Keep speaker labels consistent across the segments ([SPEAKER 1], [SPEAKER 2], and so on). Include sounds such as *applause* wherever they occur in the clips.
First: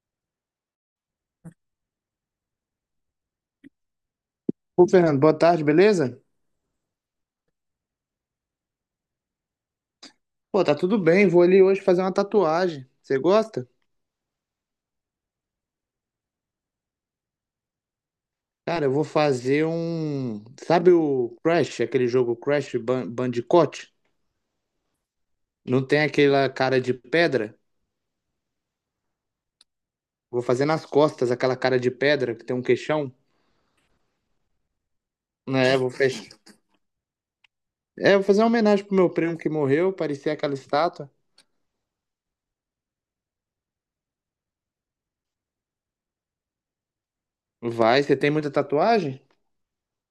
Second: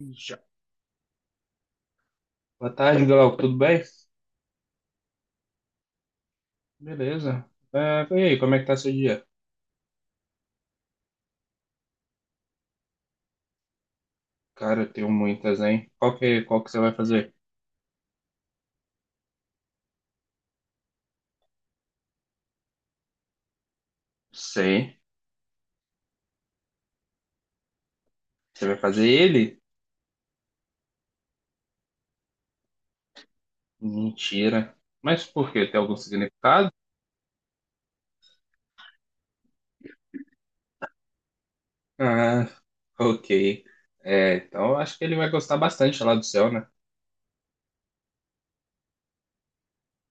[SPEAKER 1] Já. Boa tarde, Glauco. Tudo bem?
[SPEAKER 2] Ô, Fernando, boa tarde, beleza?
[SPEAKER 1] Beleza. E aí, como é que tá seu dia?
[SPEAKER 2] Pô, tá tudo bem, vou ali hoje fazer uma tatuagem. Você gosta?
[SPEAKER 1] Cara, eu tenho muitas, hein? Qual que você vai fazer?
[SPEAKER 2] Cara, eu vou fazer um. Sabe o Crash, aquele jogo Crash Bandicoot?
[SPEAKER 1] Sei.
[SPEAKER 2] Não tem aquela cara de pedra?
[SPEAKER 1] Você vai fazer ele?
[SPEAKER 2] Vou fazer nas costas aquela cara de pedra que tem um queixão.
[SPEAKER 1] Mentira. Mas por quê?
[SPEAKER 2] É,
[SPEAKER 1] Tem
[SPEAKER 2] vou
[SPEAKER 1] algum
[SPEAKER 2] fechar.
[SPEAKER 1] significado?
[SPEAKER 2] É, vou fazer uma homenagem pro meu primo que morreu, parecia aquela estátua.
[SPEAKER 1] Ah, ok. É, então eu acho que ele vai gostar bastante lá do céu, né?
[SPEAKER 2] Vai, você tem muita tatuagem?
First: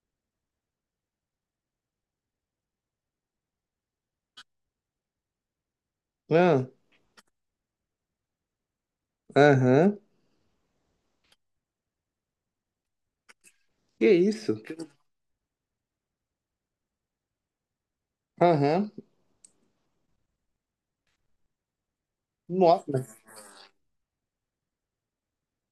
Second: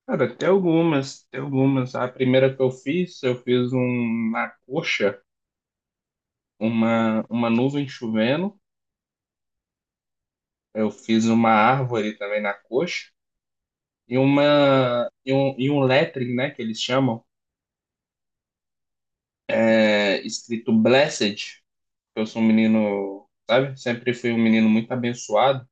[SPEAKER 1] Cara, tem algumas. A primeira que eu fiz um, na coxa,
[SPEAKER 2] Ah,
[SPEAKER 1] uma nuvem chovendo.
[SPEAKER 2] aham.
[SPEAKER 1] Eu fiz uma árvore também na coxa.
[SPEAKER 2] Que
[SPEAKER 1] e
[SPEAKER 2] isso?
[SPEAKER 1] uma e um, e um lettering, né, que eles chamam,
[SPEAKER 2] Aham.
[SPEAKER 1] escrito Blessed. Eu sou um
[SPEAKER 2] Nossa.
[SPEAKER 1] menino, sabe? Sempre fui um menino muito abençoado.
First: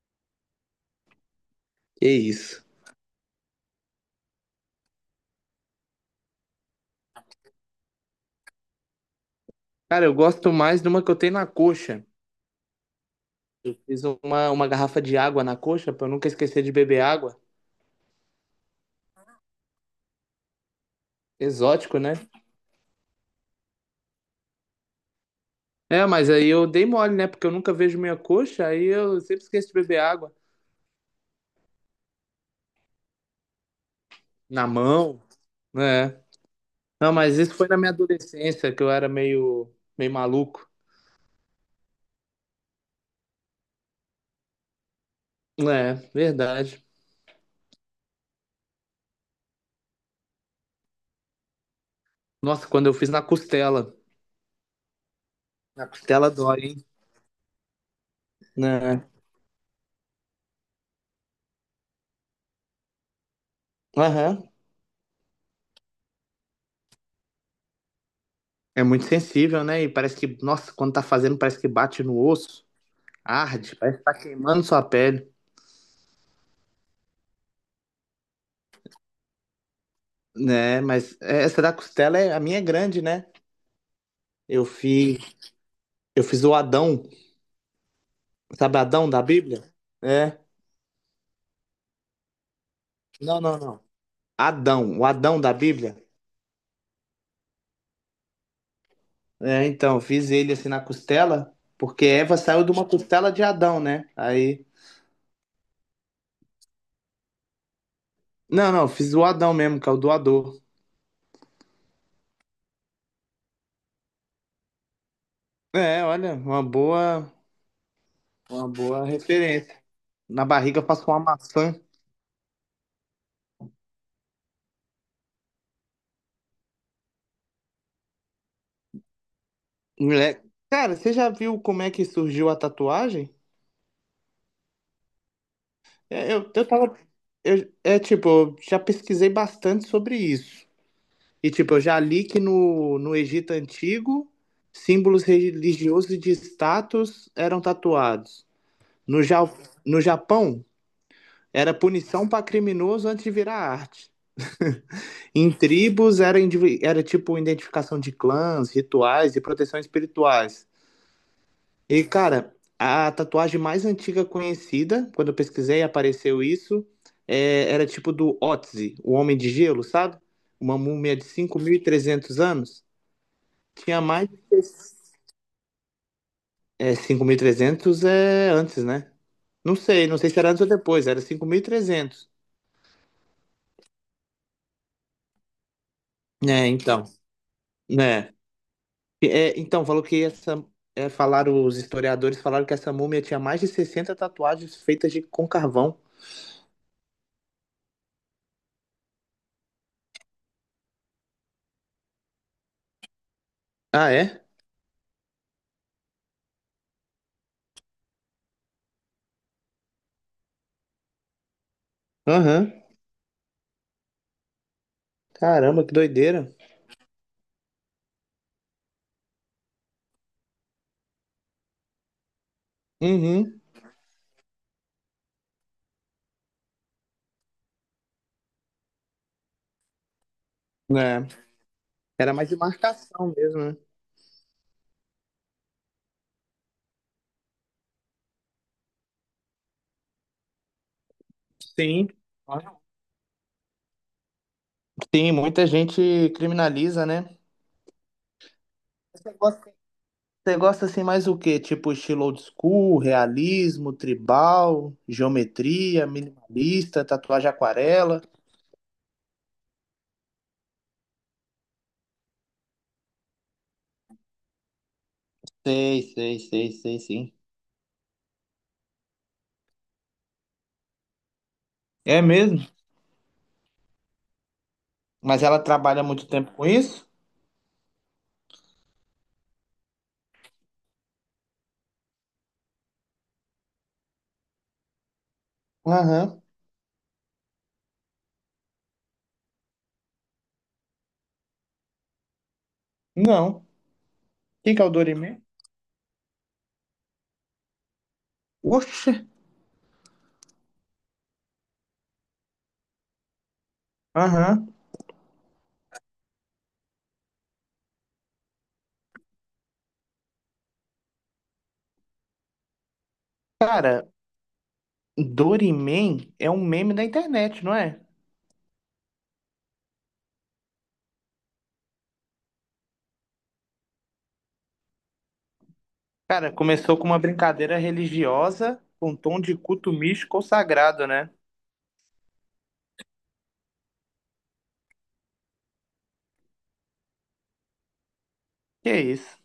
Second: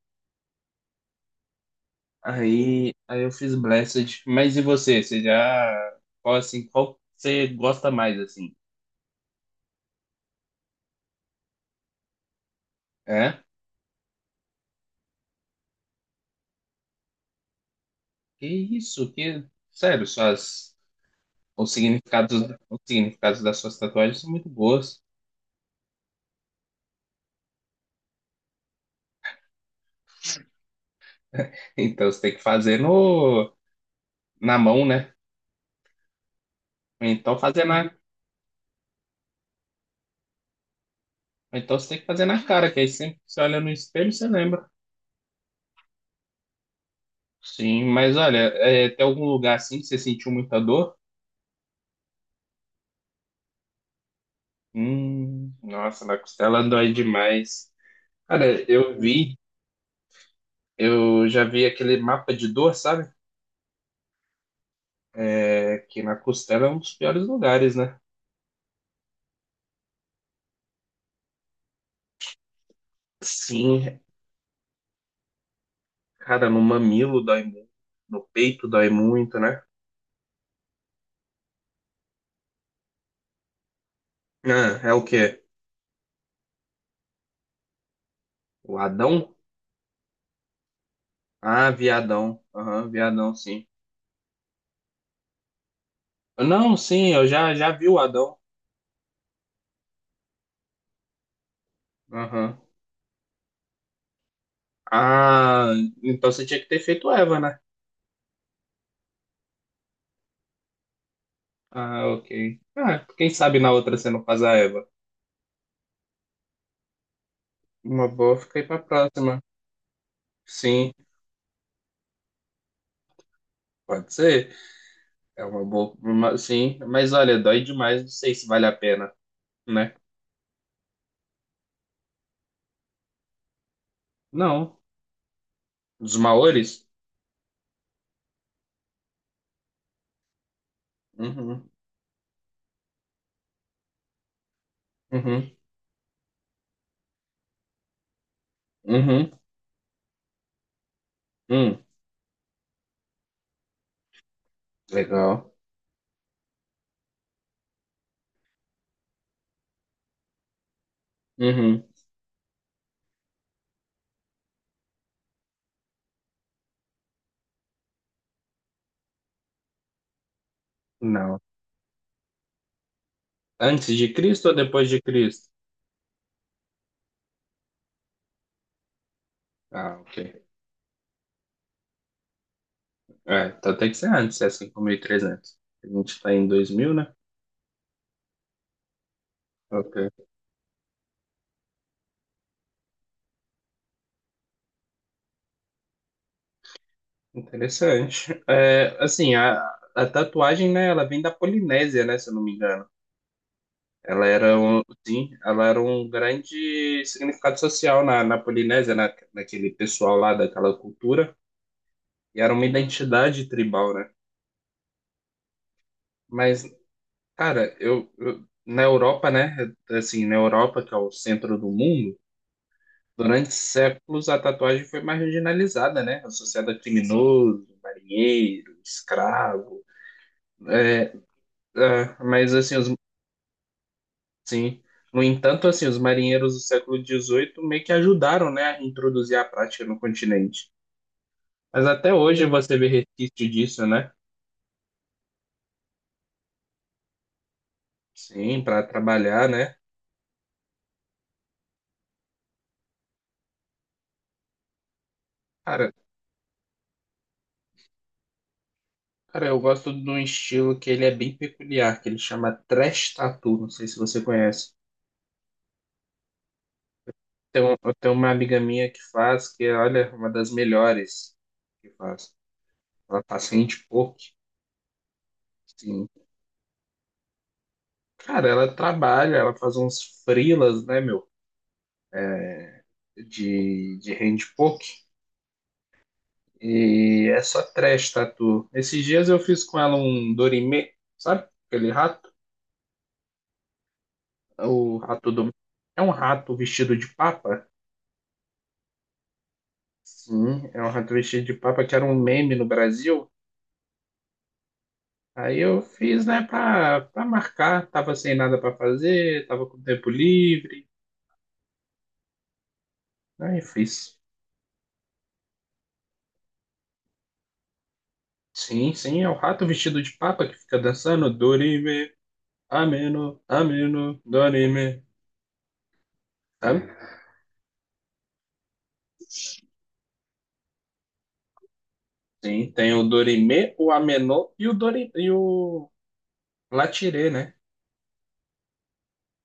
[SPEAKER 2] Que isso?
[SPEAKER 1] Aí eu fiz Blessed. Mas e você? Qual você gosta mais assim?
[SPEAKER 2] Cara, eu gosto mais de uma que eu tenho na coxa.
[SPEAKER 1] É?
[SPEAKER 2] Fiz uma garrafa de água na coxa pra eu nunca esquecer de beber água.
[SPEAKER 1] Que isso? Que sério, suas os
[SPEAKER 2] Exótico, né?
[SPEAKER 1] significados, os significados das suas tatuagens são muito boas. *laughs*
[SPEAKER 2] É, mas aí eu dei mole, né? Porque eu nunca vejo minha coxa, aí eu sempre esqueço de beber água.
[SPEAKER 1] Então você tem que fazer no na
[SPEAKER 2] Na
[SPEAKER 1] mão, né?
[SPEAKER 2] mão, né?
[SPEAKER 1] Ou
[SPEAKER 2] Não,
[SPEAKER 1] então
[SPEAKER 2] mas isso
[SPEAKER 1] fazer
[SPEAKER 2] foi na minha
[SPEAKER 1] na,
[SPEAKER 2] adolescência, que eu era meio maluco.
[SPEAKER 1] ou então você tem que fazer na cara, que aí sempre que você olha no espelho, você lembra.
[SPEAKER 2] É, verdade.
[SPEAKER 1] Sim, mas olha, tem algum lugar assim que você sentiu muita dor?
[SPEAKER 2] Nossa, quando eu fiz na costela. Na
[SPEAKER 1] Nossa, na
[SPEAKER 2] costela dói,
[SPEAKER 1] costela
[SPEAKER 2] hein?
[SPEAKER 1] dói demais. Cara,
[SPEAKER 2] Né?
[SPEAKER 1] eu já vi aquele mapa de dor, sabe?
[SPEAKER 2] Aham.
[SPEAKER 1] É, que na costela é um dos piores lugares, né?
[SPEAKER 2] É muito sensível, né? E parece que, nossa, quando tá fazendo, parece que bate no osso. Arde, parece
[SPEAKER 1] Sim,
[SPEAKER 2] que tá queimando sua pele.
[SPEAKER 1] cara, no mamilo dói muito, no peito dói muito, né?
[SPEAKER 2] Né, mas é, essa da costela é a minha é grande, né? Eu
[SPEAKER 1] Ah, é o
[SPEAKER 2] fiz,
[SPEAKER 1] quê?
[SPEAKER 2] eu fiz o Adão,
[SPEAKER 1] O
[SPEAKER 2] sabe Adão da
[SPEAKER 1] Adão?
[SPEAKER 2] Bíblia? É.
[SPEAKER 1] Ah, viadão. Aham, viadão,
[SPEAKER 2] Não, não,
[SPEAKER 1] sim.
[SPEAKER 2] não. Adão, o Adão da Bíblia.
[SPEAKER 1] Não, sim, já vi o Adão.
[SPEAKER 2] É, então, eu fiz ele assim na costela, porque Eva
[SPEAKER 1] Aham.
[SPEAKER 2] saiu de uma costela de Adão, né? Aí,
[SPEAKER 1] Ah, então você tinha que ter feito Eva, né?
[SPEAKER 2] não, não, eu fiz o Adão mesmo, que é o doador.
[SPEAKER 1] Ah, ok. Ah, quem sabe na outra você não faz a Eva.
[SPEAKER 2] É, olha, uma boa,
[SPEAKER 1] Uma boa, fica aí
[SPEAKER 2] uma
[SPEAKER 1] pra
[SPEAKER 2] boa
[SPEAKER 1] próxima.
[SPEAKER 2] referência. Na barriga eu
[SPEAKER 1] Sim,
[SPEAKER 2] faço uma maçã.
[SPEAKER 1] pode ser. É uma boa. Uma- sim, mas olha, dói demais, não sei se vale a pena, né?
[SPEAKER 2] Moleque, cara, você já viu como é que surgiu a tatuagem?
[SPEAKER 1] Não. Dos
[SPEAKER 2] É, eu
[SPEAKER 1] Maores?
[SPEAKER 2] tava. É tipo, eu já pesquisei bastante sobre isso. E
[SPEAKER 1] Uhum,
[SPEAKER 2] tipo, eu já li que no Egito Antigo, símbolos
[SPEAKER 1] uhum,
[SPEAKER 2] religiosos e de status eram tatuados. No,
[SPEAKER 1] uhum,
[SPEAKER 2] Ja- no Japão, era
[SPEAKER 1] hum,
[SPEAKER 2] punição para criminoso antes de virar arte. Em
[SPEAKER 1] legal.
[SPEAKER 2] tribos, era tipo identificação de clãs, rituais e proteção espirituais.
[SPEAKER 1] Uhum,
[SPEAKER 2] E, cara, a tatuagem mais antiga conhecida, quando eu pesquisei, apareceu isso, é, era tipo do Otzi, o Homem de Gelo, sabe? Uma múmia de
[SPEAKER 1] não.
[SPEAKER 2] 5.300 anos.
[SPEAKER 1] Antes
[SPEAKER 2] Tinha
[SPEAKER 1] de
[SPEAKER 2] mais de...
[SPEAKER 1] Cristo ou depois de Cristo?
[SPEAKER 2] É, 5.300 é antes, né? Não
[SPEAKER 1] Ah,
[SPEAKER 2] sei, não sei
[SPEAKER 1] ok.
[SPEAKER 2] se era antes ou depois, era 5.300.
[SPEAKER 1] É, então tem que ser antes, é 5.300. A gente tá em
[SPEAKER 2] É
[SPEAKER 1] 2000,
[SPEAKER 2] então,
[SPEAKER 1] né?
[SPEAKER 2] né? É, então, falou
[SPEAKER 1] Ok.
[SPEAKER 2] que essa... É, falaram, os historiadores falaram que essa múmia tinha mais de 60 tatuagens feitas de, com carvão.
[SPEAKER 1] Interessante. A tatuagem, né, ela vem da Polinésia, né, se eu não me engano.
[SPEAKER 2] Ah,
[SPEAKER 1] Ela
[SPEAKER 2] é?
[SPEAKER 1] era um, sim, ela era um grande significado social na Polinésia, naquele pessoal lá daquela cultura, e era uma
[SPEAKER 2] Aham.
[SPEAKER 1] identidade tribal, né?
[SPEAKER 2] Caramba, que doideira.
[SPEAKER 1] Mas, cara, na Europa, né, assim, na Europa, que é o centro do mundo, durante
[SPEAKER 2] Uhum,
[SPEAKER 1] séculos a tatuagem foi marginalizada, né, associada a criminoso, marinheiro, escravo, é,
[SPEAKER 2] né? Era mais
[SPEAKER 1] mas
[SPEAKER 2] de
[SPEAKER 1] assim, os
[SPEAKER 2] marcação mesmo, né?
[SPEAKER 1] sim. No entanto, assim, os marinheiros do século 18 meio que ajudaram, né, a introduzir a prática no continente. Mas
[SPEAKER 2] Sim.
[SPEAKER 1] até hoje você vê resquício disso, né?
[SPEAKER 2] Sim, muita gente criminaliza, né?
[SPEAKER 1] Sim, para
[SPEAKER 2] Você
[SPEAKER 1] trabalhar,
[SPEAKER 2] gosta,
[SPEAKER 1] né?
[SPEAKER 2] Você gosta assim mais o quê? Tipo estilo old school, realismo, tribal,
[SPEAKER 1] Cara,
[SPEAKER 2] geometria, minimalista, tatuagem aquarela.
[SPEAKER 1] cara, eu gosto de um estilo que ele é bem peculiar, que ele chama trash tattoo, não sei se você conhece.
[SPEAKER 2] Sei, sei, sei, sei, sim.
[SPEAKER 1] Tem um, eu tenho uma amiga minha que faz, que olha, é uma das melhores que
[SPEAKER 2] É
[SPEAKER 1] faz.
[SPEAKER 2] mesmo?
[SPEAKER 1] Ela faz handpoke,
[SPEAKER 2] Mas ela trabalha
[SPEAKER 1] sim.
[SPEAKER 2] muito tempo com isso?
[SPEAKER 1] Cara, ela trabalha, ela faz uns freelas, né, meu, de handpoke.
[SPEAKER 2] Aham.
[SPEAKER 1] E essa trash tatu. Esses dias eu fiz com ela um Dorime, sabe? Aquele rato.
[SPEAKER 2] Não. Quem que é o
[SPEAKER 1] O rato
[SPEAKER 2] Dorimê?
[SPEAKER 1] do. É um rato vestido de papa?
[SPEAKER 2] Oxe,
[SPEAKER 1] Sim, é um rato vestido de papa que era um meme no Brasil.
[SPEAKER 2] aham.
[SPEAKER 1] Aí eu fiz, né, pra marcar. Tava sem nada pra fazer, tava com tempo livre. Aí
[SPEAKER 2] Cara,
[SPEAKER 1] fiz.
[SPEAKER 2] Dorimê é um meme da internet, não é?
[SPEAKER 1] Sim, é o rato vestido de papa que fica dançando Dorime, Ameno, Ameno, Dorime.
[SPEAKER 2] Cara,
[SPEAKER 1] Sabe?
[SPEAKER 2] começou com uma brincadeira religiosa com um tom de culto místico ou sagrado, né?
[SPEAKER 1] Sim, tem o Dorime, o Ameno e o Dorime, e o Latirê, né?
[SPEAKER 2] Que é isso.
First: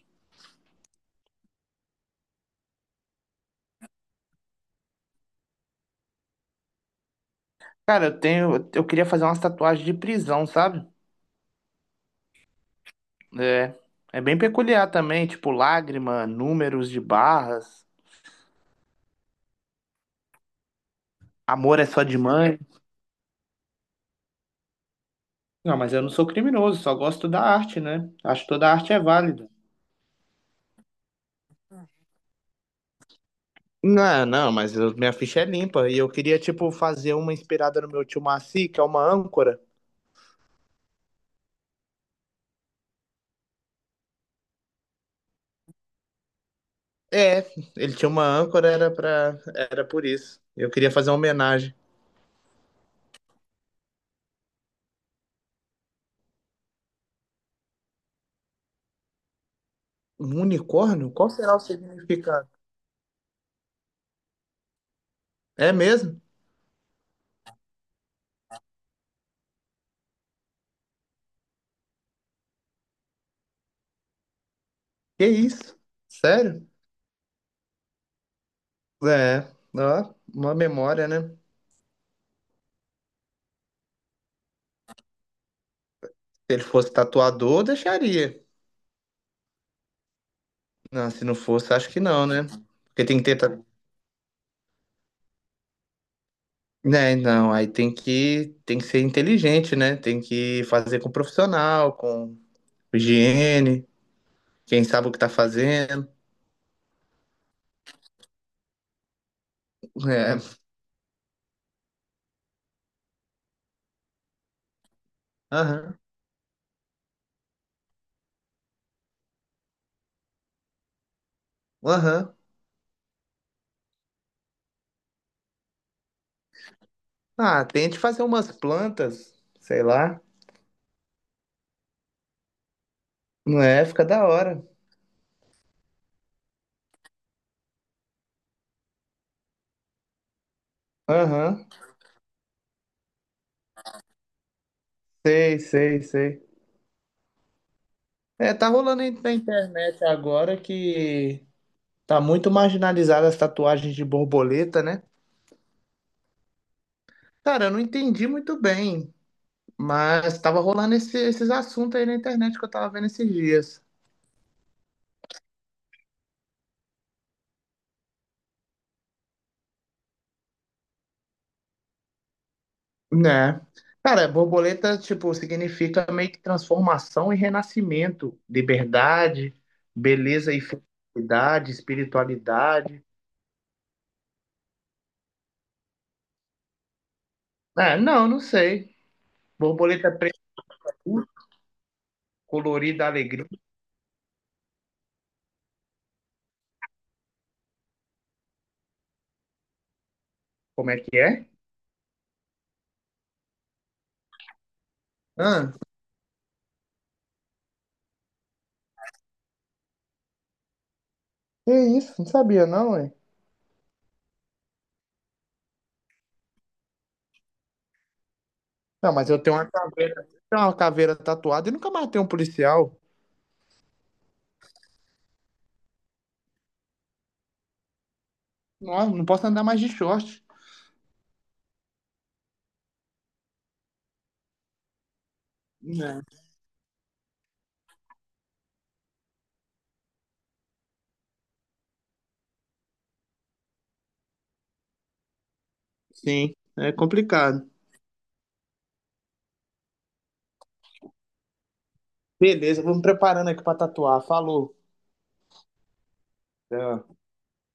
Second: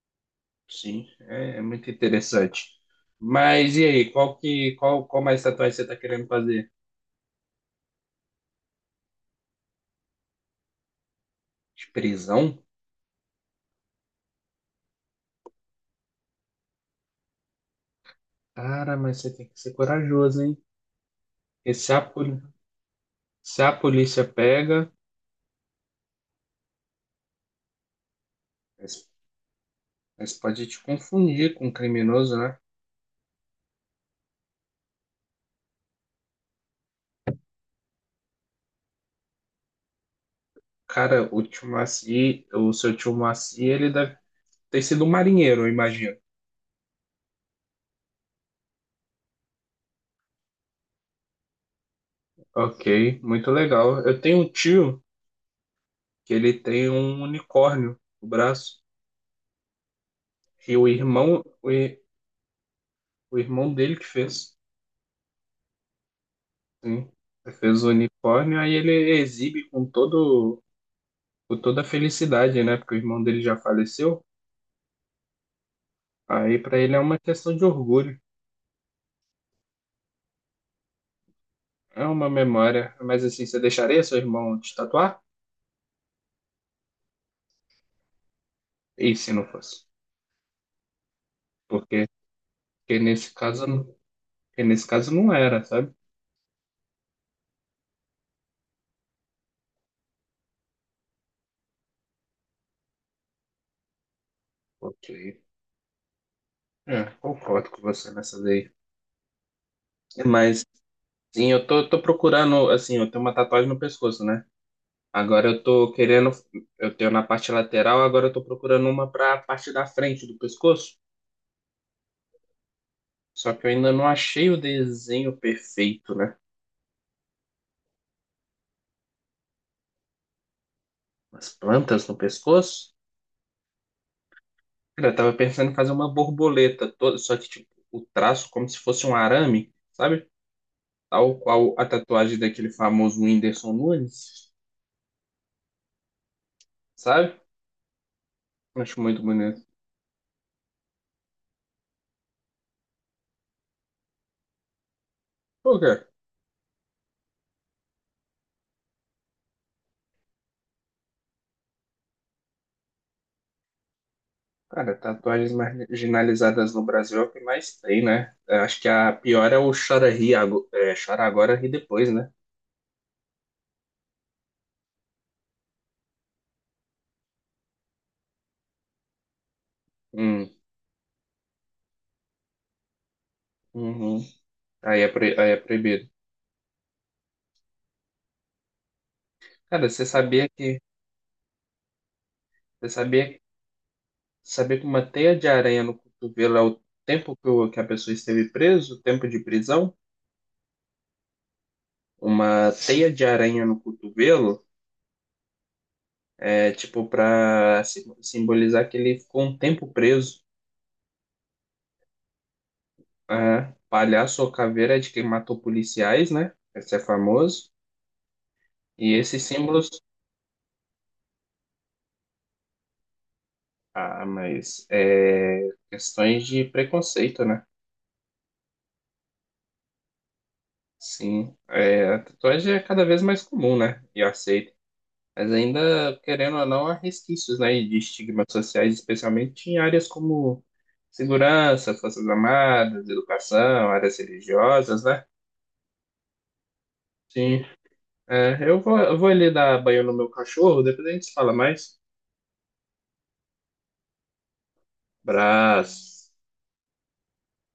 [SPEAKER 1] Sim, é muito interessante. Mas e aí, qual mais tatuagem você tá querendo fazer?
[SPEAKER 2] Cara, eu tenho, eu queria fazer umas tatuagens de prisão, sabe?
[SPEAKER 1] De prisão?
[SPEAKER 2] É, é bem peculiar também, tipo lágrima, números de barras,
[SPEAKER 1] Cara, mas você tem que ser corajoso, hein? Porque
[SPEAKER 2] amor é
[SPEAKER 1] se a,
[SPEAKER 2] só de
[SPEAKER 1] poli-
[SPEAKER 2] mãe.
[SPEAKER 1] Se a polícia pega,
[SPEAKER 2] Não, mas eu não sou criminoso, só gosto da arte, né? Acho que toda arte é
[SPEAKER 1] mas,
[SPEAKER 2] válida.
[SPEAKER 1] mas pode te confundir com um criminoso, né?
[SPEAKER 2] Não, não, mas eu- minha ficha é limpa e eu queria, tipo, fazer uma inspirada no meu tio Maci, que é uma âncora.
[SPEAKER 1] Cara, o seu tio Maci, ele deve ter sido um marinheiro, eu imagino.
[SPEAKER 2] É, ele tinha uma âncora, era por isso. Eu queria fazer uma homenagem.
[SPEAKER 1] Ok, muito legal. Eu tenho um tio que ele tem um unicórnio no braço.
[SPEAKER 2] Um
[SPEAKER 1] E o
[SPEAKER 2] unicórnio? Qual
[SPEAKER 1] irmão,
[SPEAKER 2] será o significado?
[SPEAKER 1] O irmão dele que fez,
[SPEAKER 2] É mesmo?
[SPEAKER 1] sim. Ele fez o unicórnio, aí ele exibe com todo, com toda a felicidade, né? Porque o irmão dele já faleceu.
[SPEAKER 2] Que isso?
[SPEAKER 1] Aí
[SPEAKER 2] Sério?
[SPEAKER 1] pra ele é uma questão de orgulho,
[SPEAKER 2] É, ó, uma memória, né? Se
[SPEAKER 1] é uma memória. Mas assim, você deixaria seu irmão te tatuar?
[SPEAKER 2] ele fosse tatuador, eu deixaria.
[SPEAKER 1] E se não fosse?
[SPEAKER 2] Não, se não fosse, acho que
[SPEAKER 1] Porque,
[SPEAKER 2] não, né?
[SPEAKER 1] porque
[SPEAKER 2] Porque tem que
[SPEAKER 1] nesse
[SPEAKER 2] ter.
[SPEAKER 1] caso, não- porque nesse caso não era, sabe?
[SPEAKER 2] Né, não, aí tem que ser inteligente, né? Tem que fazer com profissional, com higiene, quem sabe
[SPEAKER 1] Ok.
[SPEAKER 2] o que tá fazendo.
[SPEAKER 1] É, concordo com você nessa daí.
[SPEAKER 2] É,
[SPEAKER 1] Mas, sim, tô procurando, assim, eu tenho uma tatuagem no pescoço, né? Agora eu tô
[SPEAKER 2] aham,
[SPEAKER 1] querendo, eu tenho na parte lateral, agora eu tô procurando uma para a parte da frente do pescoço.
[SPEAKER 2] aham.
[SPEAKER 1] Só que eu ainda não achei o desenho perfeito, né?
[SPEAKER 2] Ah, tente fazer umas plantas, sei lá.
[SPEAKER 1] As plantas no pescoço.
[SPEAKER 2] Não é? Fica da hora.
[SPEAKER 1] Cara, eu tava pensando em fazer uma borboleta toda, só que tipo, o traço como se fosse um arame, sabe? Tal
[SPEAKER 2] Aham,
[SPEAKER 1] qual a tatuagem daquele famoso Whindersson Nunes,
[SPEAKER 2] sei, sei, sei.
[SPEAKER 1] sabe?
[SPEAKER 2] É, tá
[SPEAKER 1] Acho
[SPEAKER 2] rolando aí
[SPEAKER 1] muito
[SPEAKER 2] na
[SPEAKER 1] bonito.
[SPEAKER 2] internet agora que tá muito marginalizada as tatuagens de borboleta, né?
[SPEAKER 1] Por quê?
[SPEAKER 2] Cara, eu não entendi muito bem, mas tava rolando esses assuntos aí na internet que eu tava vendo esses dias.
[SPEAKER 1] Cara, tatuagens marginalizadas no Brasil é o que mais tem, né? Eu acho que a pior é o chora agora, ri depois, né?
[SPEAKER 2] Né? Cara, borboleta, tipo, significa meio que transformação e renascimento, liberdade,
[SPEAKER 1] Hum,
[SPEAKER 2] beleza e felicidade, espiritualidade.
[SPEAKER 1] uhum. Aí é, pro- aí é proibido.
[SPEAKER 2] Ah, não, não sei.
[SPEAKER 1] Cara, você
[SPEAKER 2] Borboleta preta,
[SPEAKER 1] sabia que você
[SPEAKER 2] colorida
[SPEAKER 1] sabia,
[SPEAKER 2] alegria,
[SPEAKER 1] sabia que uma teia de aranha no cotovelo é o tempo que, o- que a pessoa esteve preso, o tempo de prisão?
[SPEAKER 2] como é que é?
[SPEAKER 1] Uma teia de aranha no cotovelo
[SPEAKER 2] Ah,
[SPEAKER 1] é tipo para simbolizar que ele ficou um tempo preso.
[SPEAKER 2] que isso? Não sabia não, ué.
[SPEAKER 1] Ah, palhaço ou caveira é de quem matou policiais, né? Esse é famoso.
[SPEAKER 2] Não,
[SPEAKER 1] E
[SPEAKER 2] mas eu
[SPEAKER 1] esses símbolos,
[SPEAKER 2] tenho uma caveira tatuada e nunca matei um policial.
[SPEAKER 1] ah, mas é questões de preconceito, né?
[SPEAKER 2] Não, não posso andar mais de short.
[SPEAKER 1] Sim, é, a tatuagem é cada vez mais comum, né? E aceita. Mas ainda,
[SPEAKER 2] Né?
[SPEAKER 1] querendo ou não, há resquícios, né, de estigmas sociais, especialmente em áreas como segurança, forças armadas, educação, áreas religiosas, né?
[SPEAKER 2] Sim, é
[SPEAKER 1] Sim,
[SPEAKER 2] complicado.
[SPEAKER 1] é, eu vou ali dar banho no meu cachorro, depois a gente fala mais.
[SPEAKER 2] Beleza, vou me preparando aqui pra tatuar. Falou.
[SPEAKER 1] Abraço.
[SPEAKER 2] Tchau.